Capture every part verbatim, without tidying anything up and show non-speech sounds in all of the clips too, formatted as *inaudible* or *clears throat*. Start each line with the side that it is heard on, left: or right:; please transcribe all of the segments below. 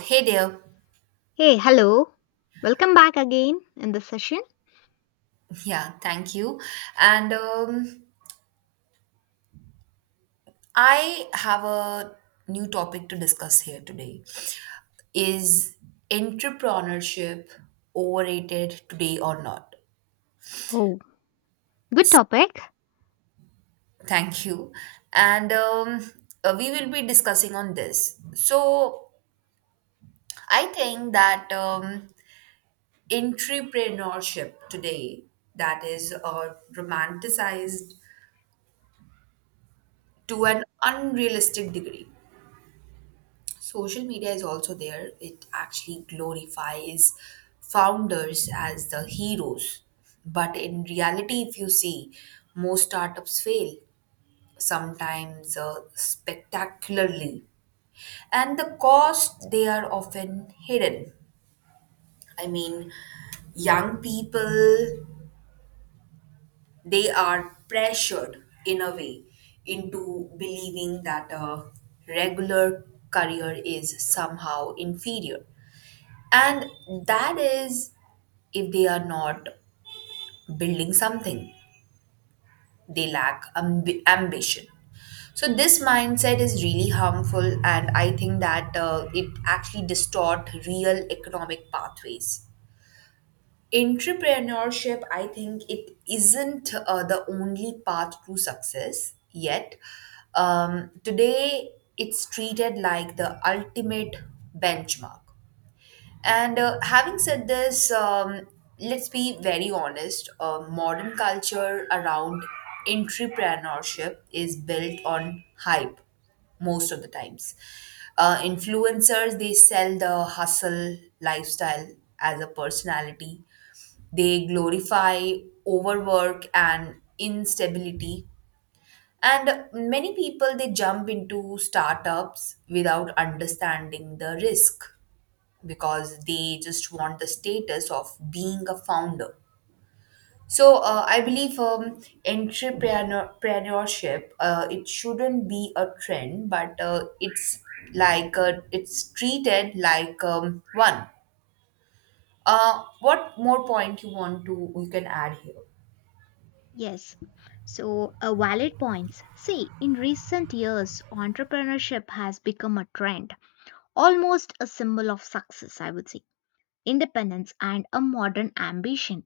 right: Hey there.
left: Hey, hello. Welcome back again in this session.
right: Yeah, thank you. And um, I have a new topic to discuss here today. Is entrepreneurship overrated today or not?
left: Oh, good topic.
right: Thank you. And um, uh, We will be discussing on this. So I think that um, entrepreneurship today that is uh, romanticized to an unrealistic degree. Social media is also there, it actually glorifies founders as the heroes, but in reality if you see, most startups fail, sometimes uh, spectacularly, and the cost they are often hidden. I mean, young people, they are pressured in a way into believing that a regular career is somehow inferior. And that is, if they are not building something, they lack amb- ambition. So this mindset is really harmful, and I think that uh, it actually distort real economic pathways. Entrepreneurship, I think it isn't uh, the only path to success yet. Um, today, it's treated like the ultimate benchmark. And uh, Having said this, um, let's be very honest. Uh, modern culture around entrepreneurship is built on hype most of the times. Uh, influencers, they sell the hustle lifestyle as a personality. They glorify overwork and instability. And many people, they jump into startups without understanding the risk because they just want the status of being a founder. So uh, I believe um, entrepreneurship, uh, it shouldn't be a trend, but uh, it's like uh, it's treated like um, one. Uh, what more point you want to you can add here?
left: Yes. So, a valid points. See, in recent years, entrepreneurship has become a trend, almost a symbol of success, I would say, independence, and a modern ambition.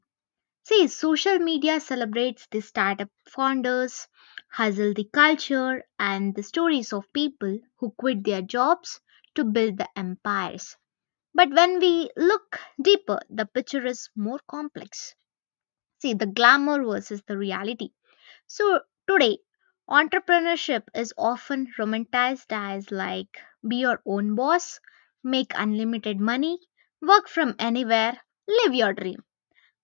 left: See, social media celebrates the startup founders, hustle the culture, and the stories of people who quit their jobs to build the empires. But when we look deeper, the picture is more complex. See, the glamour versus the reality. So, today, entrepreneurship is often romanticized as like be your own boss, make unlimited money, work from anywhere, live your dream.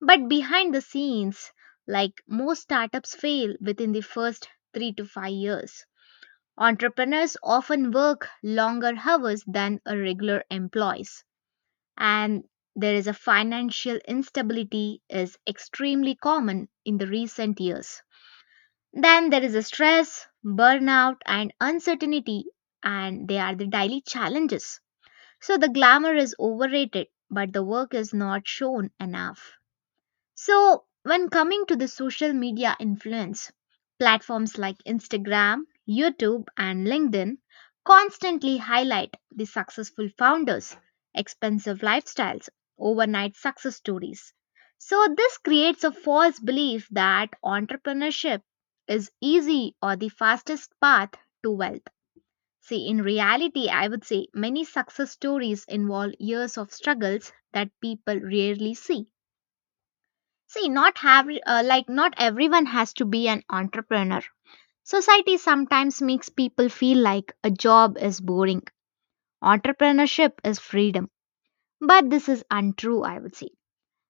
left: But behind the scenes, like most startups fail within the first three to five years. Entrepreneurs often work longer hours than a regular employees, and there is a financial instability is extremely common in the recent years. Then there is a stress, burnout and uncertainty, and they are the daily challenges. So the glamour is overrated, but the work is not shown enough. So, when coming to the social media influence, platforms like Instagram, YouTube, and LinkedIn constantly highlight the successful founders, expensive lifestyles, overnight success stories. So, this creates a false belief that entrepreneurship is easy or the fastest path to wealth. See, in reality, I would say many success stories involve years of struggles that people rarely see. See, not have uh, like not everyone has to be an entrepreneur. Society sometimes makes people feel like a job is boring. Entrepreneurship is freedom. But this is untrue, I would say.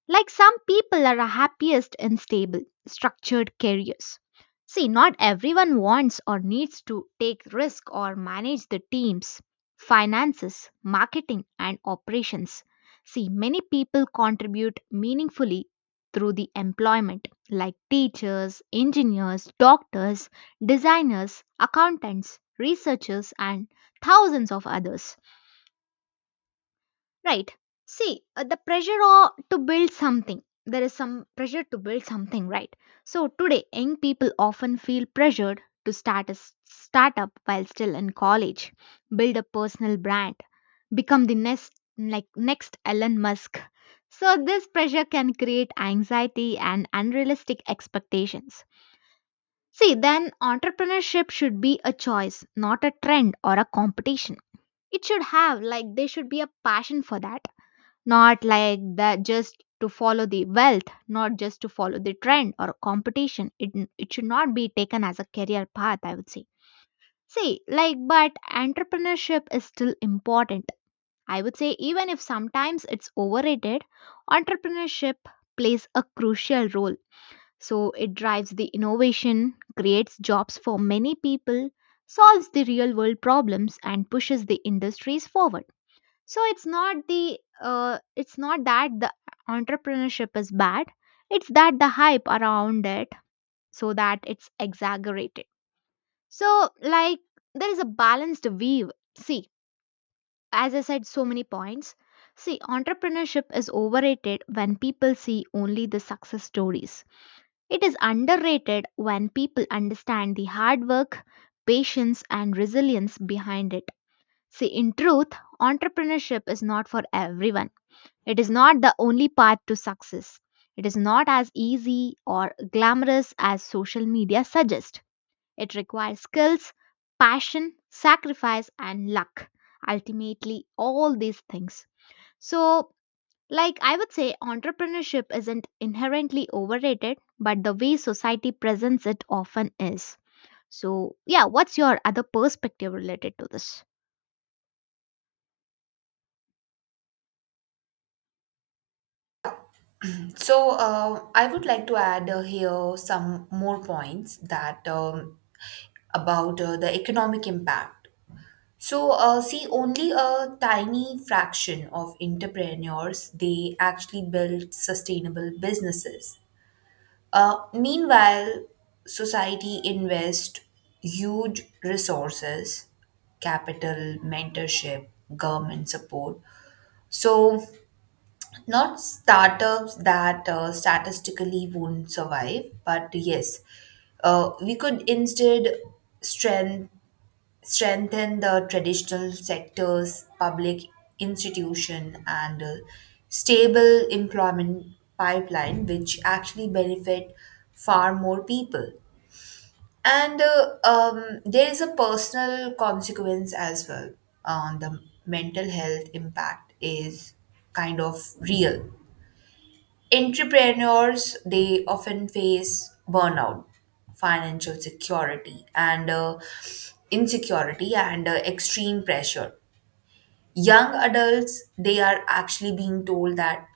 left: Like some people are happiest in stable, structured careers. See, not everyone wants or needs to take risk or manage the teams, finances, marketing and operations. See, many people contribute meaningfully through the employment like teachers, engineers, doctors, designers, accountants, researchers and thousands of others. Right. See, uh, the pressure o- to build something. There is some pressure to build something, right? So today, young people often feel pressured to start a s- startup while still in college, build a personal brand, become the next like next Elon Musk. So this pressure can create anxiety and unrealistic expectations. See, then entrepreneurship should be a choice, not a trend or a competition. It should have like there should be a passion for that, not like that just to follow the wealth, not just to follow the trend or competition. It, it should not be taken as a career path, I would say. See, like, but entrepreneurship is still important, I would say. Even if sometimes it's overrated, entrepreneurship plays a crucial role. So it drives the innovation, creates jobs for many people, solves the real world problems and pushes the industries forward. So it's not the, uh, it's not that the entrepreneurship is bad, it's that the hype around it, so that it's exaggerated. So like, there is a balanced weave. See, as I said, so many points. See, entrepreneurship is overrated when people see only the success stories. It is underrated when people understand the hard work, patience and resilience behind it. See, in truth, entrepreneurship is not for everyone. It is not the only path to success. It is not as easy or glamorous as social media suggests. It requires skills, passion, sacrifice, and luck. Ultimately, all these things. So, like I would say, entrepreneurship isn't inherently overrated, but the way society presents it often is. So, yeah, what's your other perspective related to this?
right: So uh, I would like to add uh, here some more points that um, about uh, the economic impact. So, uh, see, only a tiny fraction of entrepreneurs they actually build sustainable businesses. Uh, meanwhile, society invests huge resources, capital, mentorship, government support. So, not startups that uh, statistically won't survive, but yes, uh, we could instead strengthen strengthen the traditional sectors, public institution, and a stable employment pipeline, which actually benefit far more people. And uh, um, There is a personal consequence as well uh, on the mental health impact is kind of real. Entrepreneurs they often face burnout, financial security and uh, insecurity and uh, extreme pressure. Young adults they are actually being told that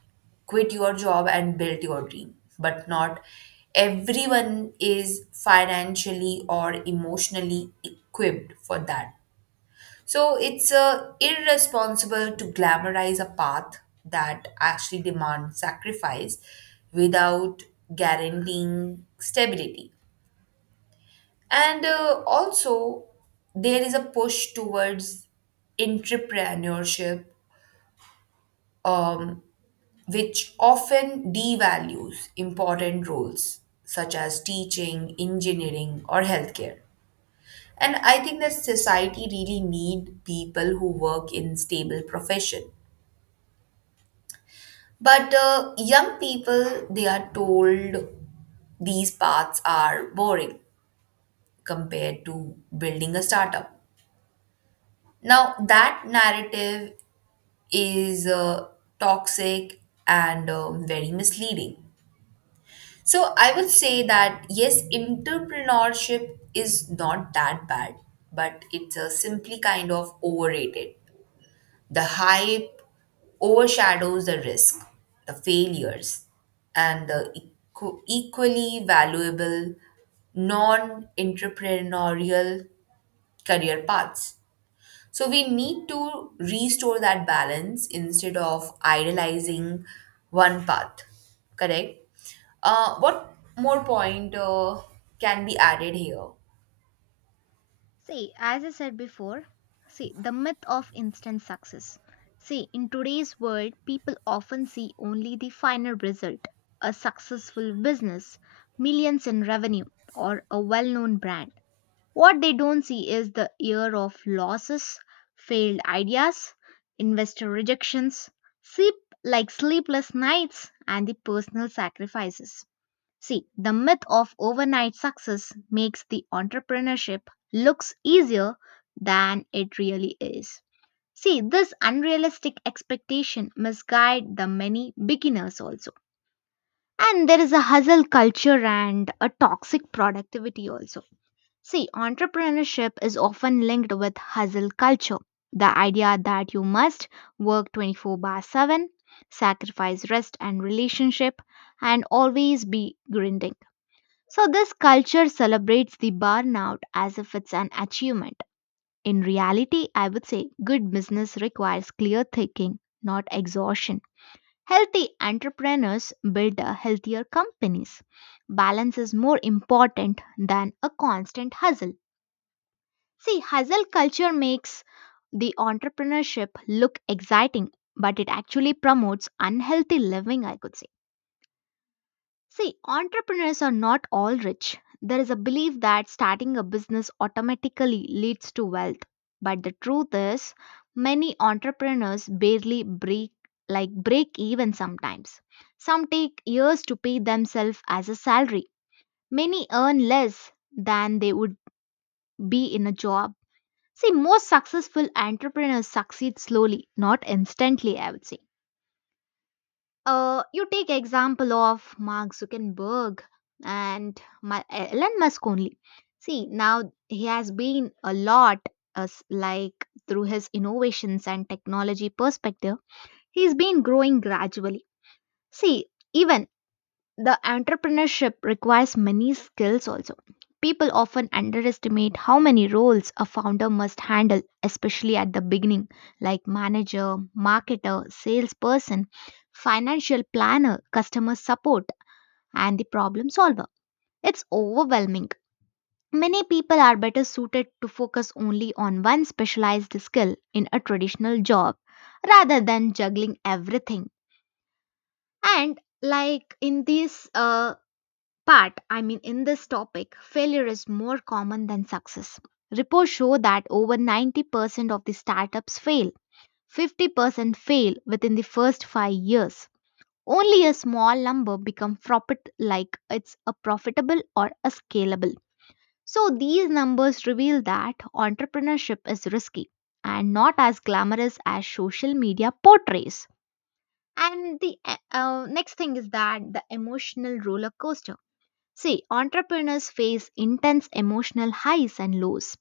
right: quit your job and build your dream, but not everyone is financially or emotionally equipped for that. So it's uh, irresponsible to glamorize a path that actually demands sacrifice without guaranteeing stability. And uh, Also, there is a push towards entrepreneurship, um, which often devalues important roles such as teaching, engineering, or healthcare. And I think that society really need people who work in stable profession. But uh, young people, they are told these paths are boring compared to building a startup. Now, that narrative is uh, toxic and uh, very misleading. So, I would say that yes, entrepreneurship is not that bad, but it's uh, simply kind of overrated. The hype overshadows the risk, the failures, and the equ- equally valuable non entrepreneurial career paths. So, we need to restore that balance instead of idealizing one path, correct? Uh, what more point uh, can be added here?
left: See, as I said before, see, the myth of instant success. See, in today's world, people often see only the final result, a successful business, millions in revenue, or a well known brand. What they don't see is the year of losses, failed ideas, investor rejections, sleep like sleepless nights, and the personal sacrifices. See, the myth of overnight success makes the entrepreneurship looks easier than it really is. See, this unrealistic expectation misguide the many beginners also. And there is a hustle culture and a toxic productivity also. See, entrepreneurship is often linked with hustle culture. The idea that you must work twenty-four by seven, sacrifice rest and relationship, and always be grinding. So, this culture celebrates the burnout as if it's an achievement. In reality, I would say good business requires clear thinking, not exhaustion. Healthy entrepreneurs build a healthier companies. Balance is more important than a constant hustle. See, hustle culture makes the entrepreneurship look exciting, but it actually promotes unhealthy living, I could say. See, entrepreneurs are not all rich. There is a belief that starting a business automatically leads to wealth. But the truth is, many entrepreneurs barely break like break even sometimes. Some take years to pay themselves as a salary. Many earn less than they would be in a job. See, most successful entrepreneurs succeed slowly, not instantly, I would say. Uh, you take example of Mark Zuckerberg and Ma- Elon Musk only. See, now he has been a lot, as like through his innovations and technology perspective, he's been growing gradually. See, even the entrepreneurship requires many skills also. People often underestimate how many roles a founder must handle, especially at the beginning, like manager, marketer, salesperson, financial planner, customer support, and the problem solver. It's overwhelming. Many people are better suited to focus only on one specialized skill in a traditional job rather than juggling everything. And like in this uh, But I mean, in this topic, failure is more common than success. Reports show that over ninety percent of the startups fail, fifty percent fail within the first five years. Only a small number become profit like it's a profitable or a scalable. So these numbers reveal that entrepreneurship is risky and not as glamorous as social media portrays. And the, uh, uh, next thing is that the emotional roller coaster. See, entrepreneurs face intense emotional highs and lows.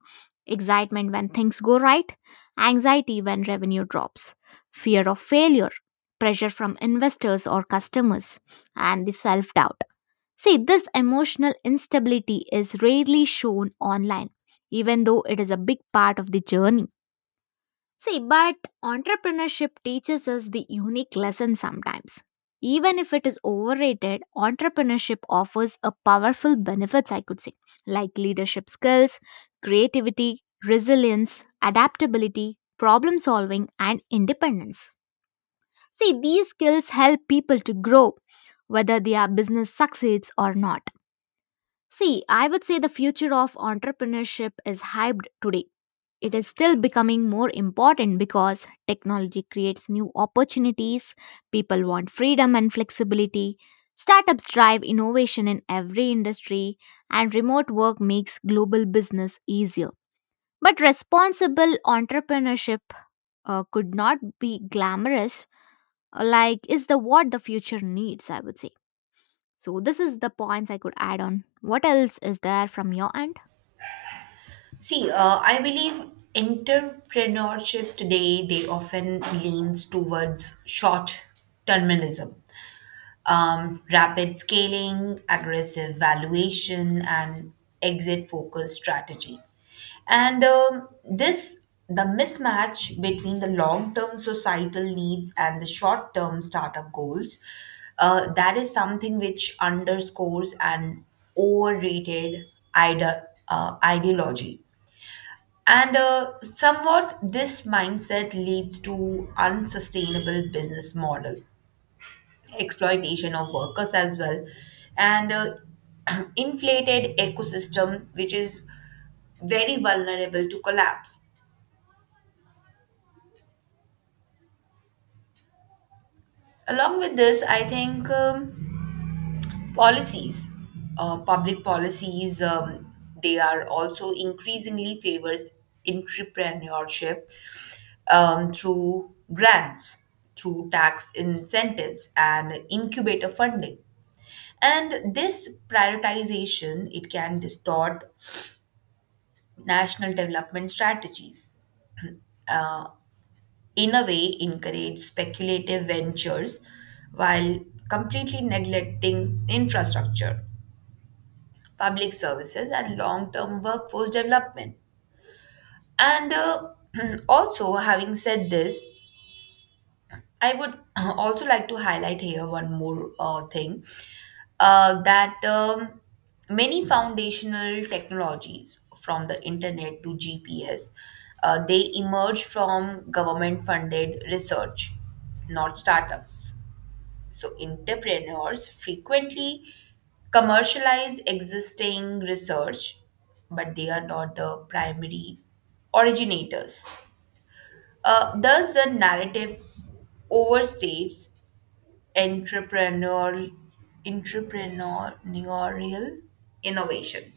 left: Excitement when things go right, anxiety when revenue drops, fear of failure, pressure from investors or customers, and the self doubt. See, this emotional instability is rarely shown online, even though it is a big part of the journey. See, but entrepreneurship teaches us the unique lesson sometimes. Even if it is overrated, entrepreneurship offers a powerful benefits, I could say, like leadership skills, creativity, resilience, adaptability, problem solving, and independence. See, these skills help people to grow, whether their business succeeds or not. See, I would say the future of entrepreneurship is hyped today, it is still becoming more important because technology creates new opportunities, people want freedom and flexibility, startups drive innovation in every industry, and remote work makes global business easier. But responsible entrepreneurship, uh, could not be glamorous, uh, like is the what the future needs, I would say. So this is the points I could add on. What else is there from your end?
right: See, uh, I believe entrepreneurship today they often leans towards short terminism, um, rapid scaling, aggressive valuation, and exit focused strategy. And um, This the mismatch between the long term societal needs and the short term startup goals. Uh, that is something which underscores an overrated ide- uh, ideology, and uh, somewhat this mindset leads to unsustainable business model, exploitation of workers as well, and uh, *clears throat* inflated ecosystem which is very vulnerable to collapse. Along with this, I think um, policies, uh, public policies, um, they are also increasingly favors entrepreneurship um, through grants, through tax incentives, and incubator funding. And this prioritization it can distort national development strategies. In a way, encourage speculative ventures while completely neglecting infrastructure, public services, and long-term workforce development. And uh, *clears throat* also, having said this, I would *clears throat* also like to highlight here one more uh, thing uh, that um, many foundational technologies, from the internet to G P S, uh, they emerge from government funded research, not startups. So, entrepreneurs frequently commercialize existing research, but they are not the primary originators. Uh, thus, the narrative overstates entrepreneurial entrepreneurial innovation.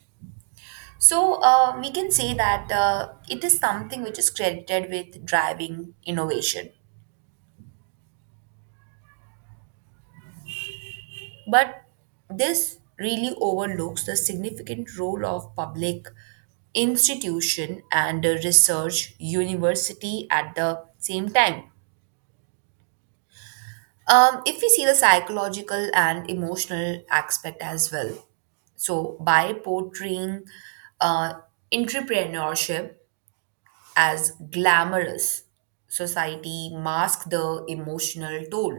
right: So uh, we can say that uh, it is something which is credited with driving innovation, but this really overlooks the significant role of public institution and uh, research university at the same time. Um, if we see the psychological and emotional aspect as well, so by portraying uh, entrepreneurship as glamorous, society masks the emotional toll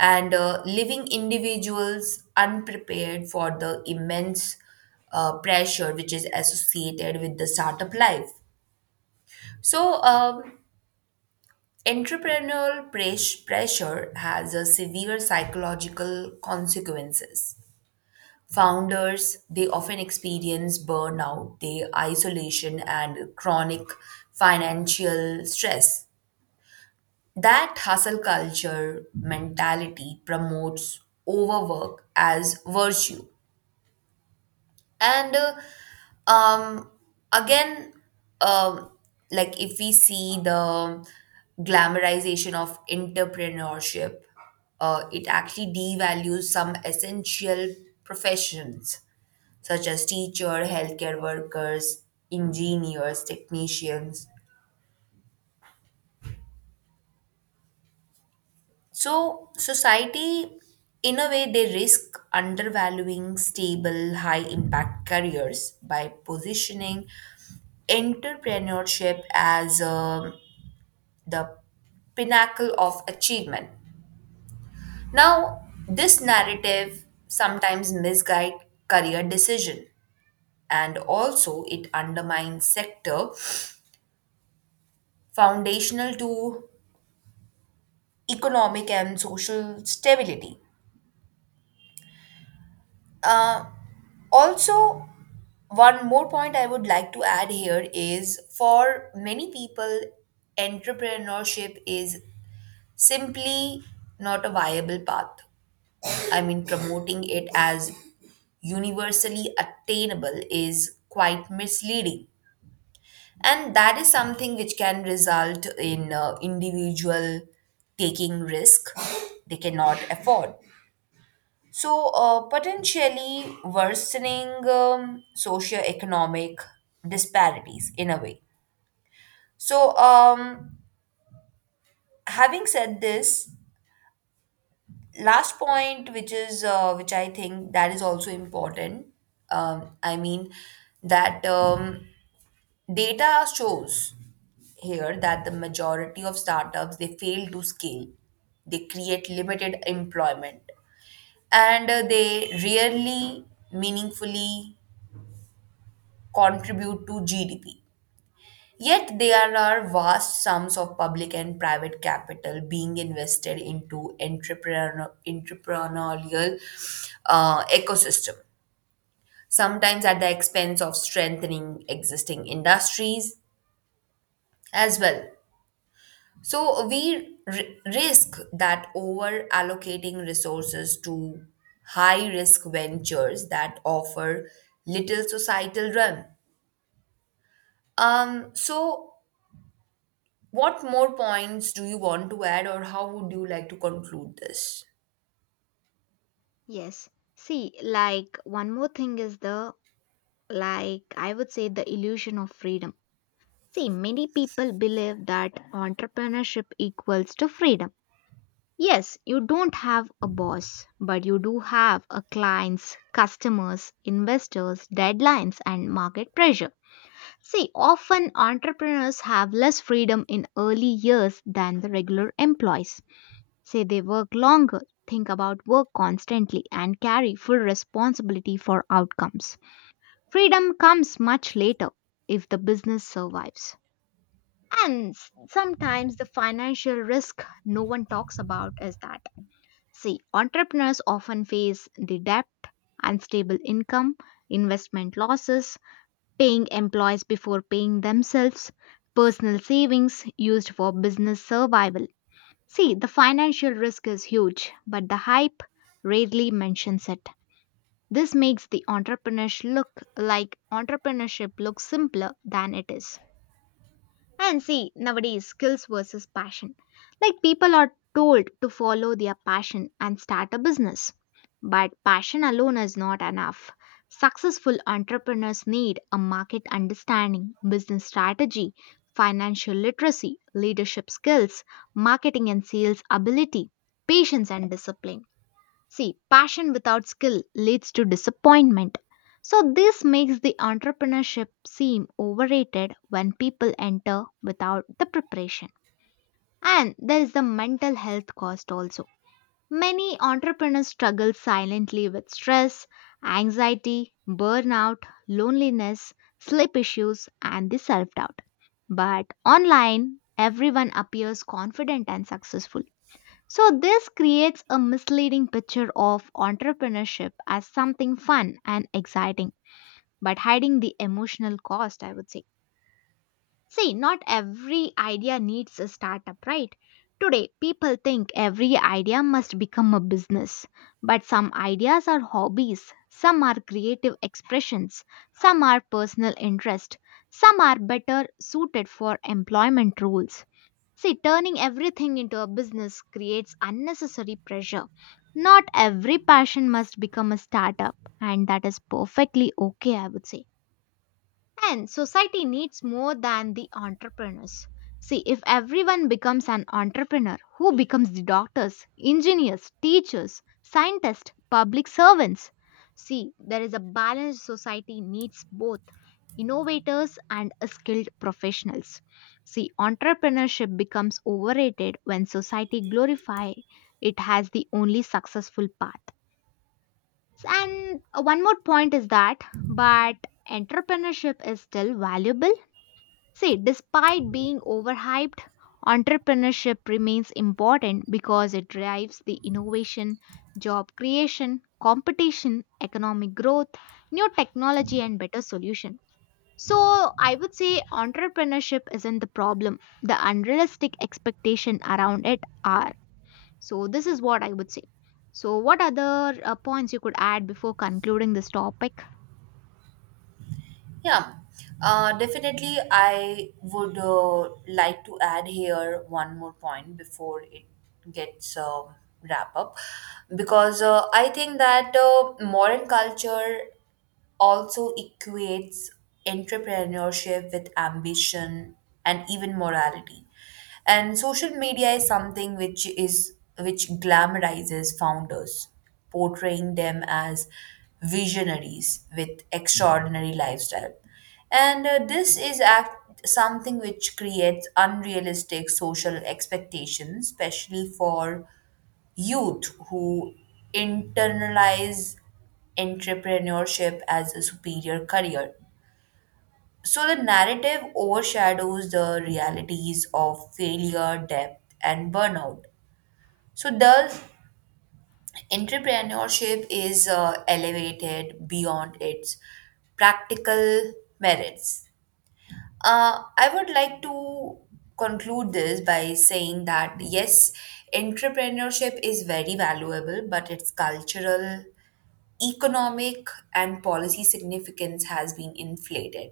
right: and uh, leaving individuals unprepared for the immense uh, pressure which is associated with the startup life. So, um, entrepreneurial pres- pressure has a severe psychological consequences. Founders, they often experience burnout, they isolation and chronic financial stress. That hustle culture mentality promotes overwork as virtue and uh, um again um like if we see the glamorization of entrepreneurship, uh, it actually devalues some essential professions such as teacher, healthcare workers, engineers, technicians. So society, in a way they risk undervaluing stable high impact careers by positioning entrepreneurship as um, the pinnacle of achievement. Now, this narrative sometimes misguides career decision, and also it undermines sector foundational to economic and social stability. Uh, Also, one more point I would like to add here is for many people, entrepreneurship is simply not a viable path. I mean, promoting it as universally attainable is quite misleading. And that is something which can result in uh, individual taking risk they cannot afford. So, uh, potentially worsening um, socioeconomic disparities in a way. So, um, having said this, last point which is uh, which I think that is also important, um, I mean that um, data shows here that the majority of startups they fail to scale, they create limited employment, and uh, they rarely meaningfully contribute to GDP. Yet there are vast sums of public and private capital being invested into entrepreneur, entrepreneurial uh, ecosystem, sometimes at the expense of strengthening existing industries as well. So we r- risk that over allocating resources to high risk ventures that offer little societal run. Um, so what more points do you want to add, or how would you like to conclude this?
left: Yes. See, like one more thing is the, like I would say, the illusion of freedom. See, many people believe that entrepreneurship equals to freedom. Yes, you don't have a boss, but you do have a clients, customers, investors, deadlines and market pressure. See, often entrepreneurs have less freedom in early years than the regular employees. Say they work longer, think about work constantly and carry full responsibility for outcomes. Freedom comes much later if the business survives. And s- sometimes the financial risk no one talks about is that. See, entrepreneurs often face the debt, unstable income, investment losses, paying employees before paying themselves, personal savings used for business survival. See, the financial risk is huge, but the hype rarely mentions it. This makes the entrepreneurship look like entrepreneurship looks simpler than it is. And see, nowadays skills versus passion. Like people are told to follow their passion and start a business. But passion alone is not enough. Successful entrepreneurs need a market understanding, business strategy, financial literacy, leadership skills, marketing and sales ability, patience and discipline. See, passion without skill leads to disappointment. So, this makes the entrepreneurship seem overrated when people enter without the preparation. And there is the mental health cost also. Many entrepreneurs struggle silently with stress, anxiety, burnout, loneliness, sleep issues, and the self doubt. But online, everyone appears confident and successful. So, this creates a misleading picture of entrepreneurship as something fun and exciting, but hiding the emotional cost, I would say. See, not every idea needs a startup, right? Today, people think every idea must become a business, but some ideas are hobbies, some are creative expressions, some are personal interest, some are better suited for employment roles. See, turning everything into a business creates unnecessary pressure. Not every passion must become a startup, and that is perfectly okay, I would say. And society needs more than the entrepreneurs. See, if everyone becomes an entrepreneur, who becomes the doctors, engineers, teachers, scientists, public servants? See, there is a balanced society needs both innovators and skilled professionals. See, entrepreneurship becomes overrated when society glorify it as the only successful path. And one more point is that, but entrepreneurship is still valuable. See, despite being overhyped, entrepreneurship remains important because it drives the innovation, job creation, competition, economic growth, new technology, and better solution. So, I would say entrepreneurship isn't the problem. The unrealistic expectation around it are. So, this is what I would say. So, what other uh, points you could add before concluding this topic?
right: Yeah, uh, definitely. I would uh, like to add here one more point before it gets uh, wrap up, because uh, I think that uh, modern culture also equates entrepreneurship with ambition and even morality. And social media is something which is which glamorizes founders, portraying them as visionaries with extraordinary lifestyle. And uh, This is act something which creates unrealistic social expectations, especially for youth who internalize entrepreneurship as a superior career. So the narrative overshadows the realities of failure, debt, and burnout. So thus, entrepreneurship is uh, elevated beyond its practical merits. Uh, I would like to conclude this by saying that yes, entrepreneurship is very valuable, but its cultural, economic and policy significance has been inflated.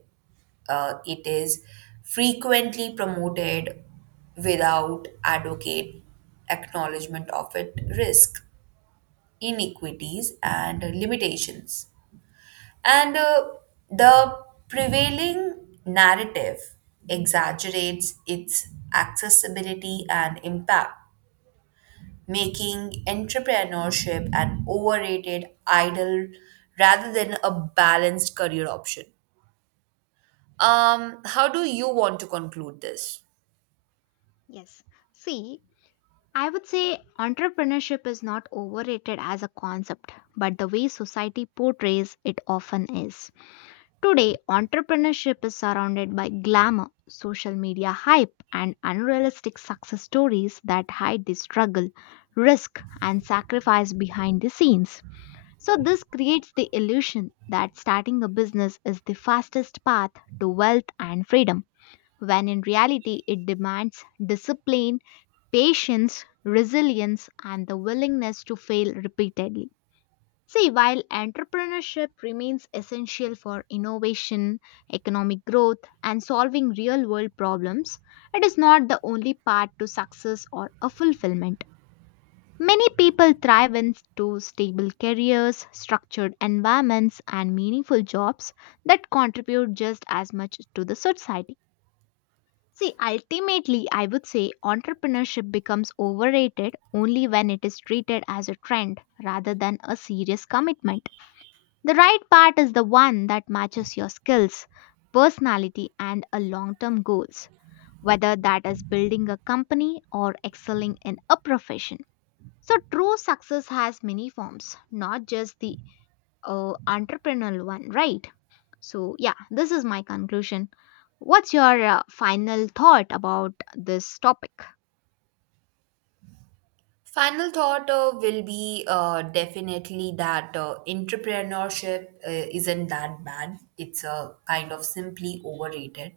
right: Uh, it is frequently promoted without adequate acknowledgement of its risk, inequities, and limitations. And uh, The prevailing narrative exaggerates its accessibility and impact, making entrepreneurship an overrated idol rather than a balanced career option. Um, how do you want to conclude this?
left: Yes. See, I would say entrepreneurship is not overrated as a concept, but the way society portrays it often is. Today, entrepreneurship is surrounded by glamour, social media hype, and unrealistic success stories that hide the struggle, risk, and sacrifice behind the scenes. So, this creates the illusion that starting a business is the fastest path to wealth and freedom, when in reality, it demands discipline, patience, resilience, and the willingness to fail repeatedly. See, while entrepreneurship remains essential for innovation, economic growth, and solving real world problems, it is not the only path to success or a fulfillment. Many people thrive into stable careers, structured environments, and meaningful jobs that contribute just as much to the society. See, ultimately, I would say entrepreneurship becomes overrated only when it is treated as a trend rather than a serious commitment. The right part is the one that matches your skills, personality, and a long term goals, whether that is building a company or excelling in a profession. So, true success has many forms, not just the, uh, entrepreneurial one, right? So, yeah, this is my conclusion. What's your uh, final thought about this topic?
right: Final thought uh, will be uh, definitely that uh, entrepreneurship uh, isn't that bad. It's uh, kind of simply overrated.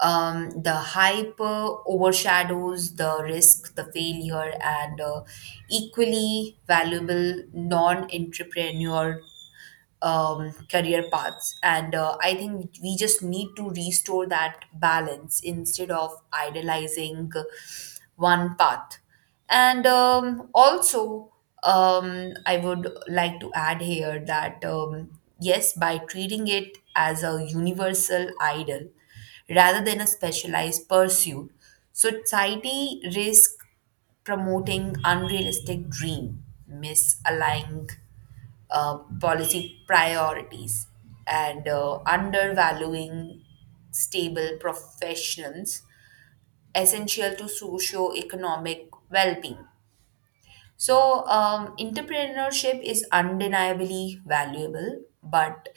right: Um, the hype uh, overshadows the risk, the failure, and uh, equally valuable non entrepreneur um, career paths. And uh, I think we just need to restore that balance instead of idolizing one path. And um, Also, um, I would like to add here that um, yes, by treating it as a universal idol rather than a specialized pursuit, society risk promoting unrealistic dream, misaligning uh, policy priorities, and uh, undervaluing stable professions essential to socio-economic well-being. So, um, entrepreneurship is undeniably valuable, but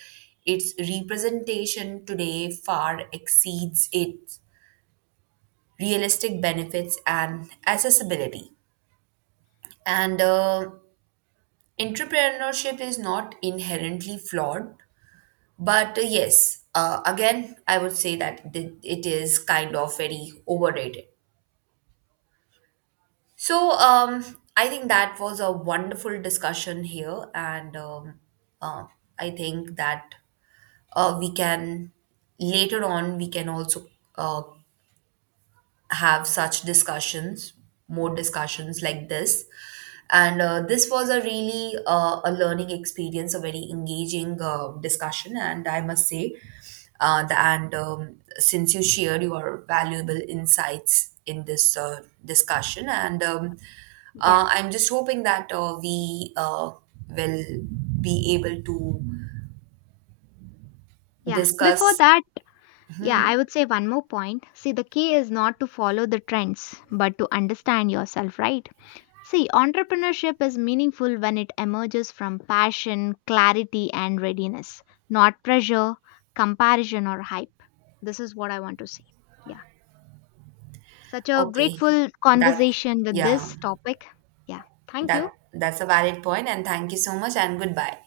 right: its representation today far exceeds its realistic benefits and accessibility. And uh, Entrepreneurship is not inherently flawed, but uh, yes, uh, again, I would say that th- it is kind of very overrated. So, um, I think that was a wonderful discussion here, and um, uh, I think that uh, we can later on we can also uh, have such discussions, more discussions like this. And uh, This was a really uh, a learning experience, a very engaging uh, discussion. And I must say, uh, the, and um, since you shared your valuable insights in this uh, discussion, and um,
left: Yeah,
right: uh, I'm just hoping that uh, we uh, will be able to
left: yeah. Before
right: discuss.
left: that, yeah, I would say one more point. See, the key is not to follow the trends, but to understand yourself, right? See, entrepreneurship is meaningful when it emerges from passion, clarity, and readiness, not pressure, comparison, or hype. This is what I want to say. Yeah. Such a
right: Okay,
left: grateful
right: that
left: conversation with
right: yeah.
left: this topic. Yeah. Thank
right: That
left: you.
right: that's a valid point, and thank you so much, and goodbye.